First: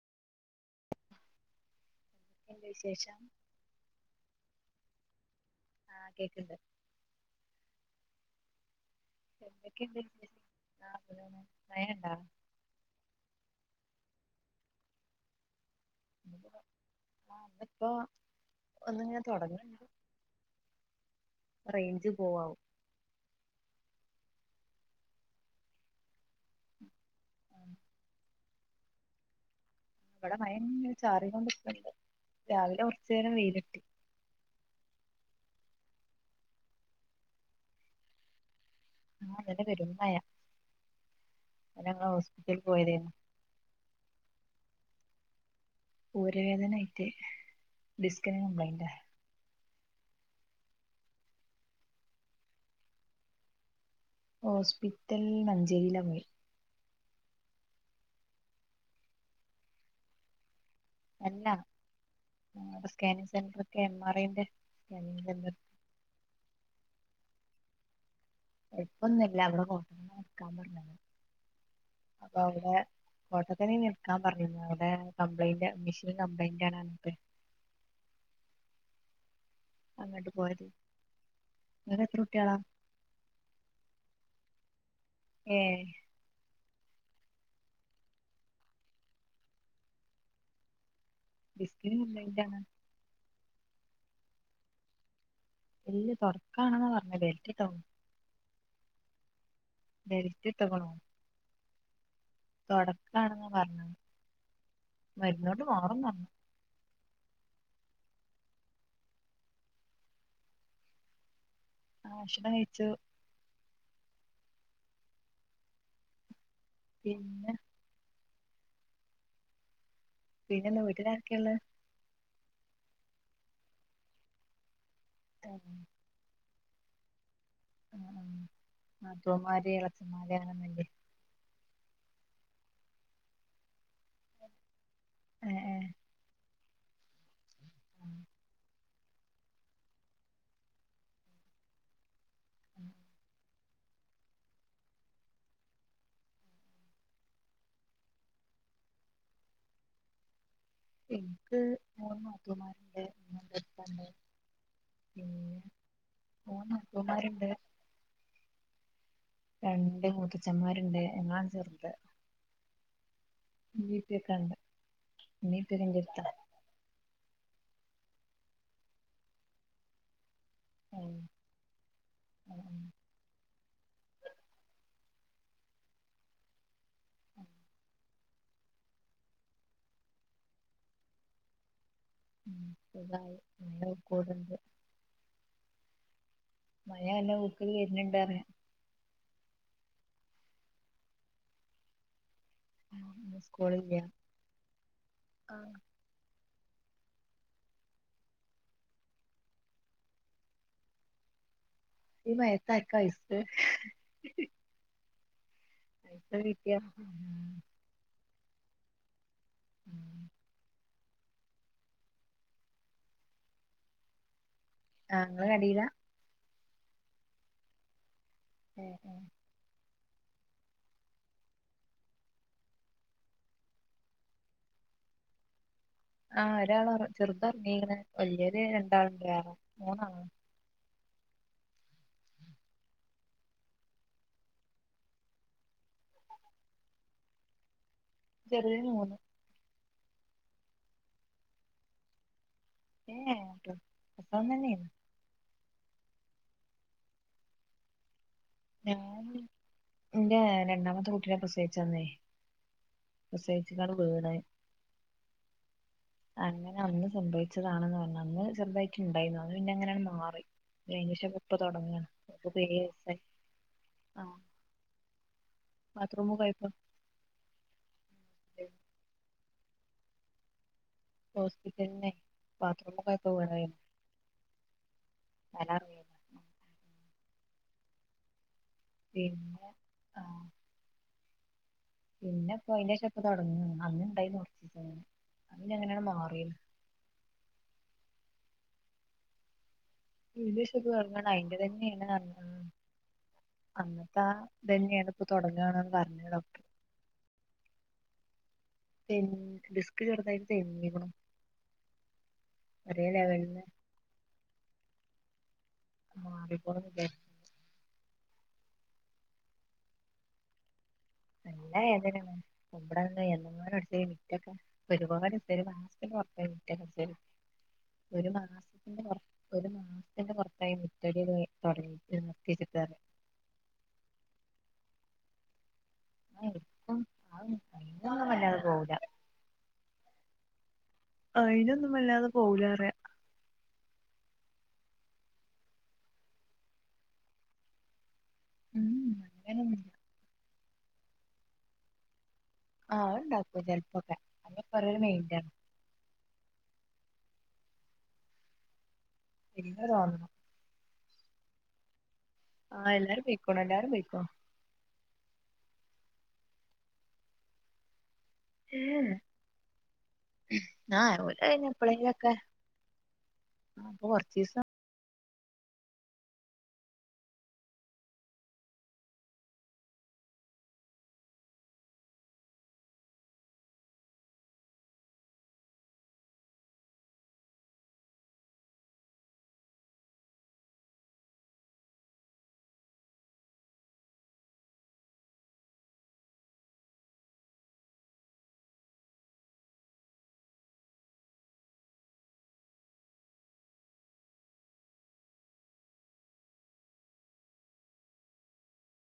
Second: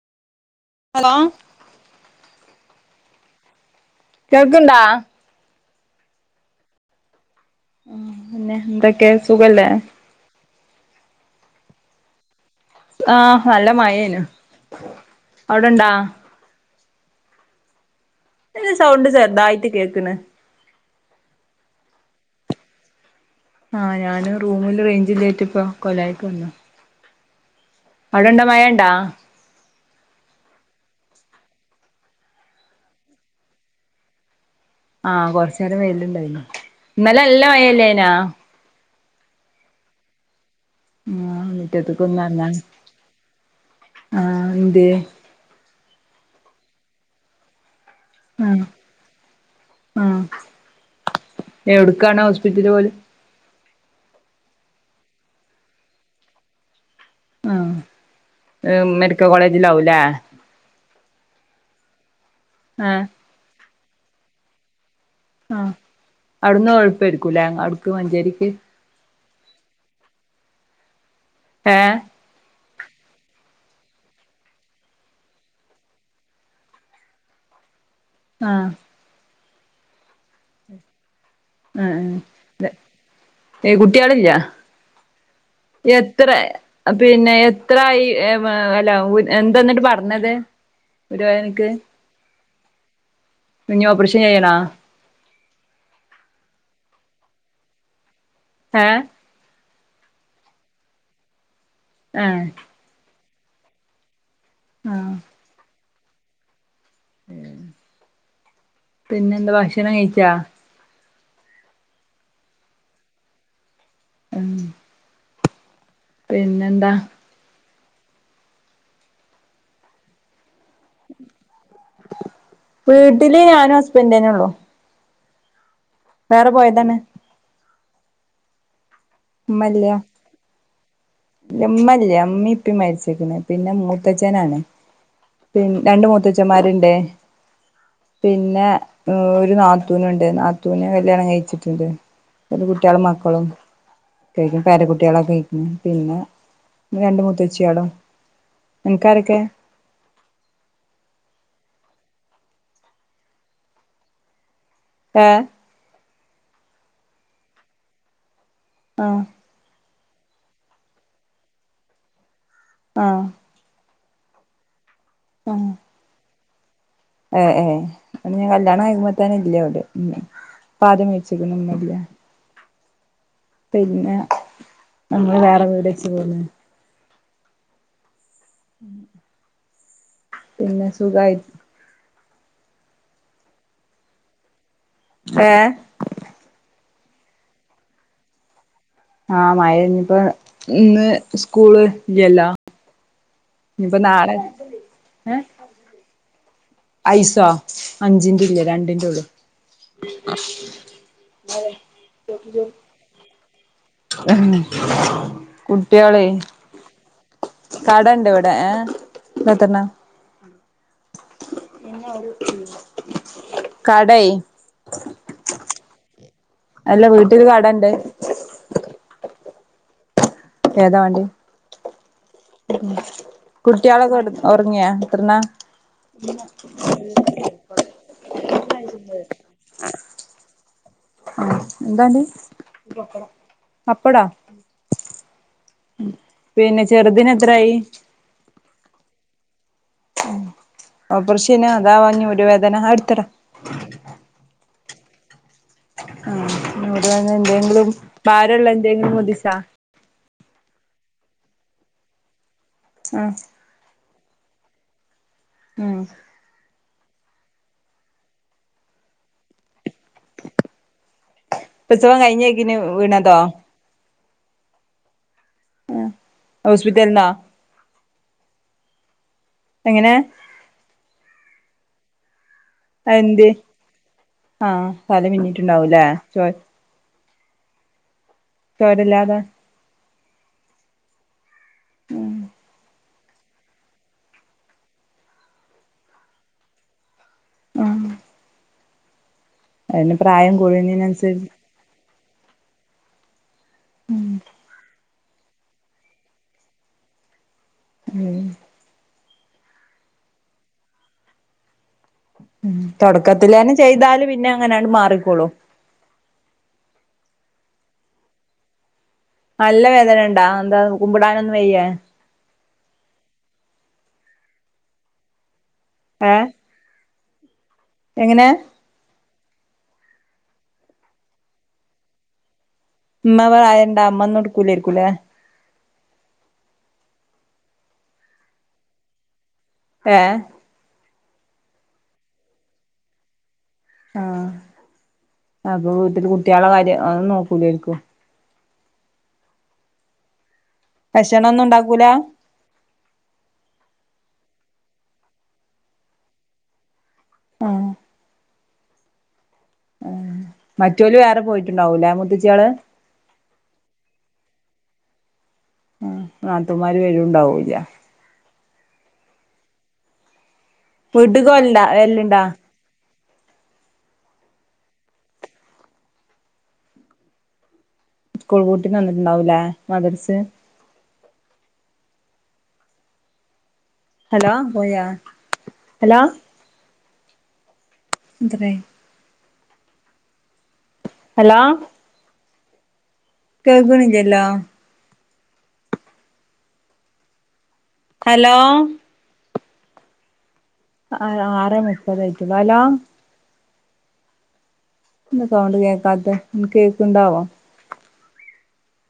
Hello. എന്താ വിഷേശം കേൾക്ണ്ടാ? ആഹ കേക്ണ്ട്. ആ പിന്നെ എന്തൊക്കെ സുഖല്ലേ? ആ സുഖാണ് മയണ്ടേ? ആഹ് നല്ല മഴേനു അവിടെണ്ടാ? ആ ഇവടെ യിപ്പോ ഇല്ല സൗണ്ട് ചെർതായിട്ട് കേക്കണ്. റേഞ്ച് പോവാവും. ആഹ ഞാന് റൂമില് റേഞ്ചില്ലേറ്റ ഇപ്പ കൊല്ലായിക്ക്‌വന്നാ ആ, ഇണ്ട മയണ്ടാ? അവിടെ മയ ചാറിങ്ങോണ്ട്ക്കണ്ട് രാവിലെ കുറച്ചു നേരം വെയിലിട്ടി. ആഹ് കൊറച്ച നേരം വെലണ്ടായിെ ഇന്നലെ എല്ലാം മയല്ലെയ്ന്യാ ആഹ ഇന്നലെ പെരും മയ. ആ വീറ്റത്തക്ക ഒന്നന്ന പോയതേന്നു ആഹ എന്ത്യ ഊരവേദനയിട്ട് ഡിസ്കിന ക്ലമ്പ്ലന്റ അ ഉ എവിടുക്കാണ് ഹോസ്പിറ്റല് പോയി - - ഹോസ്പിറ്റൽ മഞ്ചേരിയിലാ പോയി. ആ മെഡിക്കൽ കോളേജിലാവൂലേ? അല്ലടെ ആഹ് സ്കാനിങ് സെന്റർ ഒക്കെ എം ആർ ഐന്റെ. സ്കാനിങ് സെന്റർ ആഹ അടുന്ന് എളുപ്പായിരിക്കൂല്ലേ അവ്ടുക്ക് മഞ്ചേരി എപ്പൊന്നുമില്ല അവിടെ ഹട്ട നടക്കാൻ പറഞ്ഞില്ല [unintelligible] ഏഹ് അപ്പൊ അവവിടെ കോട്ട ഇന നിൽക്കാൻ പറഞ്ഞന്ന അവിടെ കംപ്ലൈന്റ് മിഷീൻ കംപ്ലയിന്റ് ആണ് എന്നിട്ട്. ആഹ അങ്ങോട്ട് പോയത ആ അ ഏ കുട്ടികളില്ല. ഏ എത്ര പിന്നെ എത്രായി അല്ല എന്താന്നിട്ട് പറഞ്ഞത്. ഊരവേദനക്ക് ഡിസ്കിന് കംബ്ലന്റ് ആണ്. ഇനി ഓപ്പറേഷൻ ചെയ്യണാ? ഇല് തുൊറക്കാണെന്നാ പറഞ്ഞ വലറ്റിട്ടോ ഏ ബൽറ്റ് ട്ട്ക്കണു ആഹ് കാണാന്ന് പറഞ്ഞ് മരുന്നോട്ട് മാറുംന്ന് പറഞ്ഞ് പിന്നെ എന്ത ഭക്ഷണം കഴിച്ചാ ആ ഭക്ഷണം കഴിച്ചു ഉം പിന്നെ പിന്നെ പിന്നെന്താ വീട്ടിലാരൊക്കെ ള്ളേ വീട്ടില് ഞാനും ഹസ്ബൻഡെന്നെ ഉള്ളൂ [inaudible] വേറെ പോയതന്നെ ഉം ആ നാത്തൂന്മാര് ഇളച്ഛന്മാര്‌ അങ്ങനെ ന്നും ല്ലേ ല്ല ഇമ്മല്ല്യ ഇമ്മിം ഇപ്പിം മരിച്ച്ക്ക്ണ് പിന്നെ മൂ ത്തച്ഛനാണ് ഏ പിൻ ഏ രണ്ട് മൂത്തച്ഛന്മാര്ണ്ട് പിന്നെ ഒരു നാത്തൂനുണ്ട് നാത്തൂന് കല്യാണം കഴിച്ചിട്ട്ണ്ട് ഓല് കുട്ട്യാളും മക്കളും പേര കുട്ട്യാളൊക്കെ അയിക്ക്ണ് പിന്നെ രണ്ട് മൂത്തച്ഛിയാളും അൻ ക്ക് ആരൊക്കെ ഇൻക്ക് മൂന്ന് നാത്തൂന്മാര്ണ്ട് മൂത്തച്ഛണ്ട്. ഏ മൂന്ന് നാത്തൂന്മാര്ണ്ട് ആ രണ്ട് മൂത്തച്ഛന്മാര്ണ്ട് ഞങ്ങളാണ് ചെർത് ആ ഇമ്മീം ഇപ്പീംക്കെണ്ട് ഇമ്മീ ഇപ്പെ ക്കെ ഇന്റെ ട്ത്താ എ ഏ ഇങ്ങ്കല്യാണം കഴിക്കുമ്പൊതന്നെ ഇല്ല്യ ഓല് ഉം ഇപ്പാദ്യം മരിച്ച്ക്ക്ണ് ഇമ്മല്ല്യ പിന്നെ നമ്മള് വേറെ വീട് വെച്ച് പോന്ന് ഉം പിന്നെ സുഖായി ഉം എന്തായി മഴ കൂട്ണ്ട് ഏ മഴ നല്ല ഊക്കില് വര്ന്ന്ണ്ട് അറയ ആ മഴ ഇഞ്ഞ്പ്പോ ഇന്ന് സ്കൂള് ഇല്ല്യല്ലോ ഇന്ന് ഇഞ്ഞ്പ്പൊ സ്കൂളില്ല നാളെ ഐസോ അഞ്ചിന്റ്‌ല്ല്യ രണ്ടിന്റെള്ളൂ അ ഒയ് ഈ മഴത്താർക്കാഐസ് കുട്ട്യാള് കടണ്ട് ഇവിടെ കടേയ് ആ ഇങ്ങളെ കടീലാ അല്ല വീട്ടില് കടണ്ട് ഉം ഉ ഏതാ വാണ്ടി കുട്ട്യാളൊക്കെ കെ ഒറങ്ങിയാ എത്രണ്ണാ ആ ഒരാൾ ചെർത് ഒർങ്ങീക്ക്ണ് വല്ല്യത് രണ്ടാള്ണ്ട് വേറെ മൂന്നാളാണ്. ആ പിന്നെ ചെറുതിന് എത്രായി ചെറിയോന് മൂന്ന്. ഓപ്പറേഷം ഏനിയോഅതാവോനി ഊര വേദന, ഏ ഏ ട്ടോ പ്രസവം തന്നേന്നു ആ ഇനി ഊര വേദന, എന്തെങ്കിലും ഭാരമള്ള എന്തെങ്കിലും പൊന്തിച്ചാ. എന്റെ രണ്ടാമത്തെ കുട്ടീനെ പ്രസവിച്ചന്നേ ആ പ്രസവിച്ച്‌ കാണ്ട്‌ വീണ് ഉം അങ്ങനെ അന്ന് സംഭവിച്ചതാണെന്ന് പറഞ്ഞ് അന്ന് ചെറുതായിട്ട് ഉണ്ടായിരുന്നു അത് പിന്നെങ്ങനെ മാ അങ്ങനെയാണ് മാറി അയിന്ശേഷം, ഇപ്പ തുടങ്ങാണ് പ്രസവം ഓക്ക് ത് കഴിഞ്ഞേക്കിന് ഏഴ് വയസ്സായി വീണതോ ബാത്‌റൂമിക്ക് പോയപ്പോ ഹോസ്പിറ്റലിന്നോ എങ്ങനെ ഹോസ്പിറ്റലിന്നെ അതെന്തേ ആ, തല മിന്നിട്ടുണ്ടാവുലെ ചോരല്ലാതെ പിന്നെ ഉം പിന്നെപ്പൊ അയിന്ശേഷം ഇപ്പ തടങ്ങാണ്, അന്ന് ഇണ്ടായിന്ന്, അന്ന് പിന്നെ അങ്ങനെയങ്ങ് മാറിന്നു. ആഹ് അതിന് പ്രായം ഇംഗ്ലീഷ് ഇപ്പൊ തൊടങ്ങ്ണ് കൂടുന്നതിനനുസരിച്ച് ഐന്റെതെന്നേണ് അറ്ഞ്ഞ്ങ്ങാണ്ട്. അന്നത്തെ ഉം ആ ഇതന്നേണ് ഇപ്പൊ തൊടങ്ങാണന്ന് പറ്ഞ്ഞത് ഡോക്ടർ. ഉം ഉം, ഡിസ്ക് ചെറുതായിട്ട് തെന്ഞ്ഞ് ക്കുണു. ഉം, തുടക്കത്തിലെന്നെ ചെയ്താൽ പിന്നെ അങ്ങനാണ്ട് മാറിക്കോളൂ. ആഹ് മാറിക്കോണു ലെ നല്ല വേദന ഉണ്ടാ, എന്താ കുമ്പിടാനൊന്നും വയ്യേ? കുമ്പിഡാനൊന്നും വെയ്യ ഏഹ് [unintelligible] ഒരു എങ്ങനെ മാസത്തിന്റെ ഒരു മാസത്തിന്റെ പുറത്തായി മുറ്റടി തുടങ്ങിട്ട് നിർത്തിയിട്ടിട്ട് ഇമ്മാക്ക് പ്രായണ്ട?. ഇമ്മ ഒന്നുമിടുക്കൂലായിരിക്കുലെ ഇടുക്കും, അത് മുറ്റൊന്നും വല്ലാതെ പോവൂല. ഏഹ് ആ അയ്നൊന്നും വല്ലാതെ പോവൂല പറയാ. ആഹ് അപ്പൊ വീട്ടില് കുട്ട്യേള കാര്യം അതും നോക്കൂലായിരിക്കും ഉം, ഉം അങ്ങനൊന്നുല്ല ഭക്ഷണം ഒന്നും ഉണ്ടാക്കൂല? ആഹ് അഹ് ഇണ്ടാക്കും ചെല്പ്പൊക്കെ, അത് ഇപ്പൊ രോരോ മൈൻഡ് ആണ്. ആഹ് [unintelligible] മറ്റോല് വേറെ പോയിട്ട് ഇണ്ടാവുലെ ആഹ് എല്ലാരും പൊയ്ക്കുണു, എല്ലാരും പൊയ്കുണു. ആ നാത്തൂന്മാർ വരുംണ്ടാവൂലെ? ഹെഗ്‌, വീട്ട്ക്ക് പോവല്ണ്ടാ എപ്പോളെങ്കിലും ഒക്കെ വരല്ണ്ടാ ആഹ് ഇപ്പൊ കൊറ്ച്ചീസം സ്കൂൾപൂട്ടിന് വന്നിട്ടുണ്ടാവൂലേ, മദർസെ? ഹലോ പോയ, ഹലോ ത്രെ ഹലോ കേൾപ്പ്ണില്ലല്ലോ ഹലോ ആ ആറെ മുപ്പതായിട്ടാ ഉള്ളു, ഹലോ എന്താ സൗണ്ട് കേക്കാത്തെ, കേക്ക്ണ്ടോ ആവോ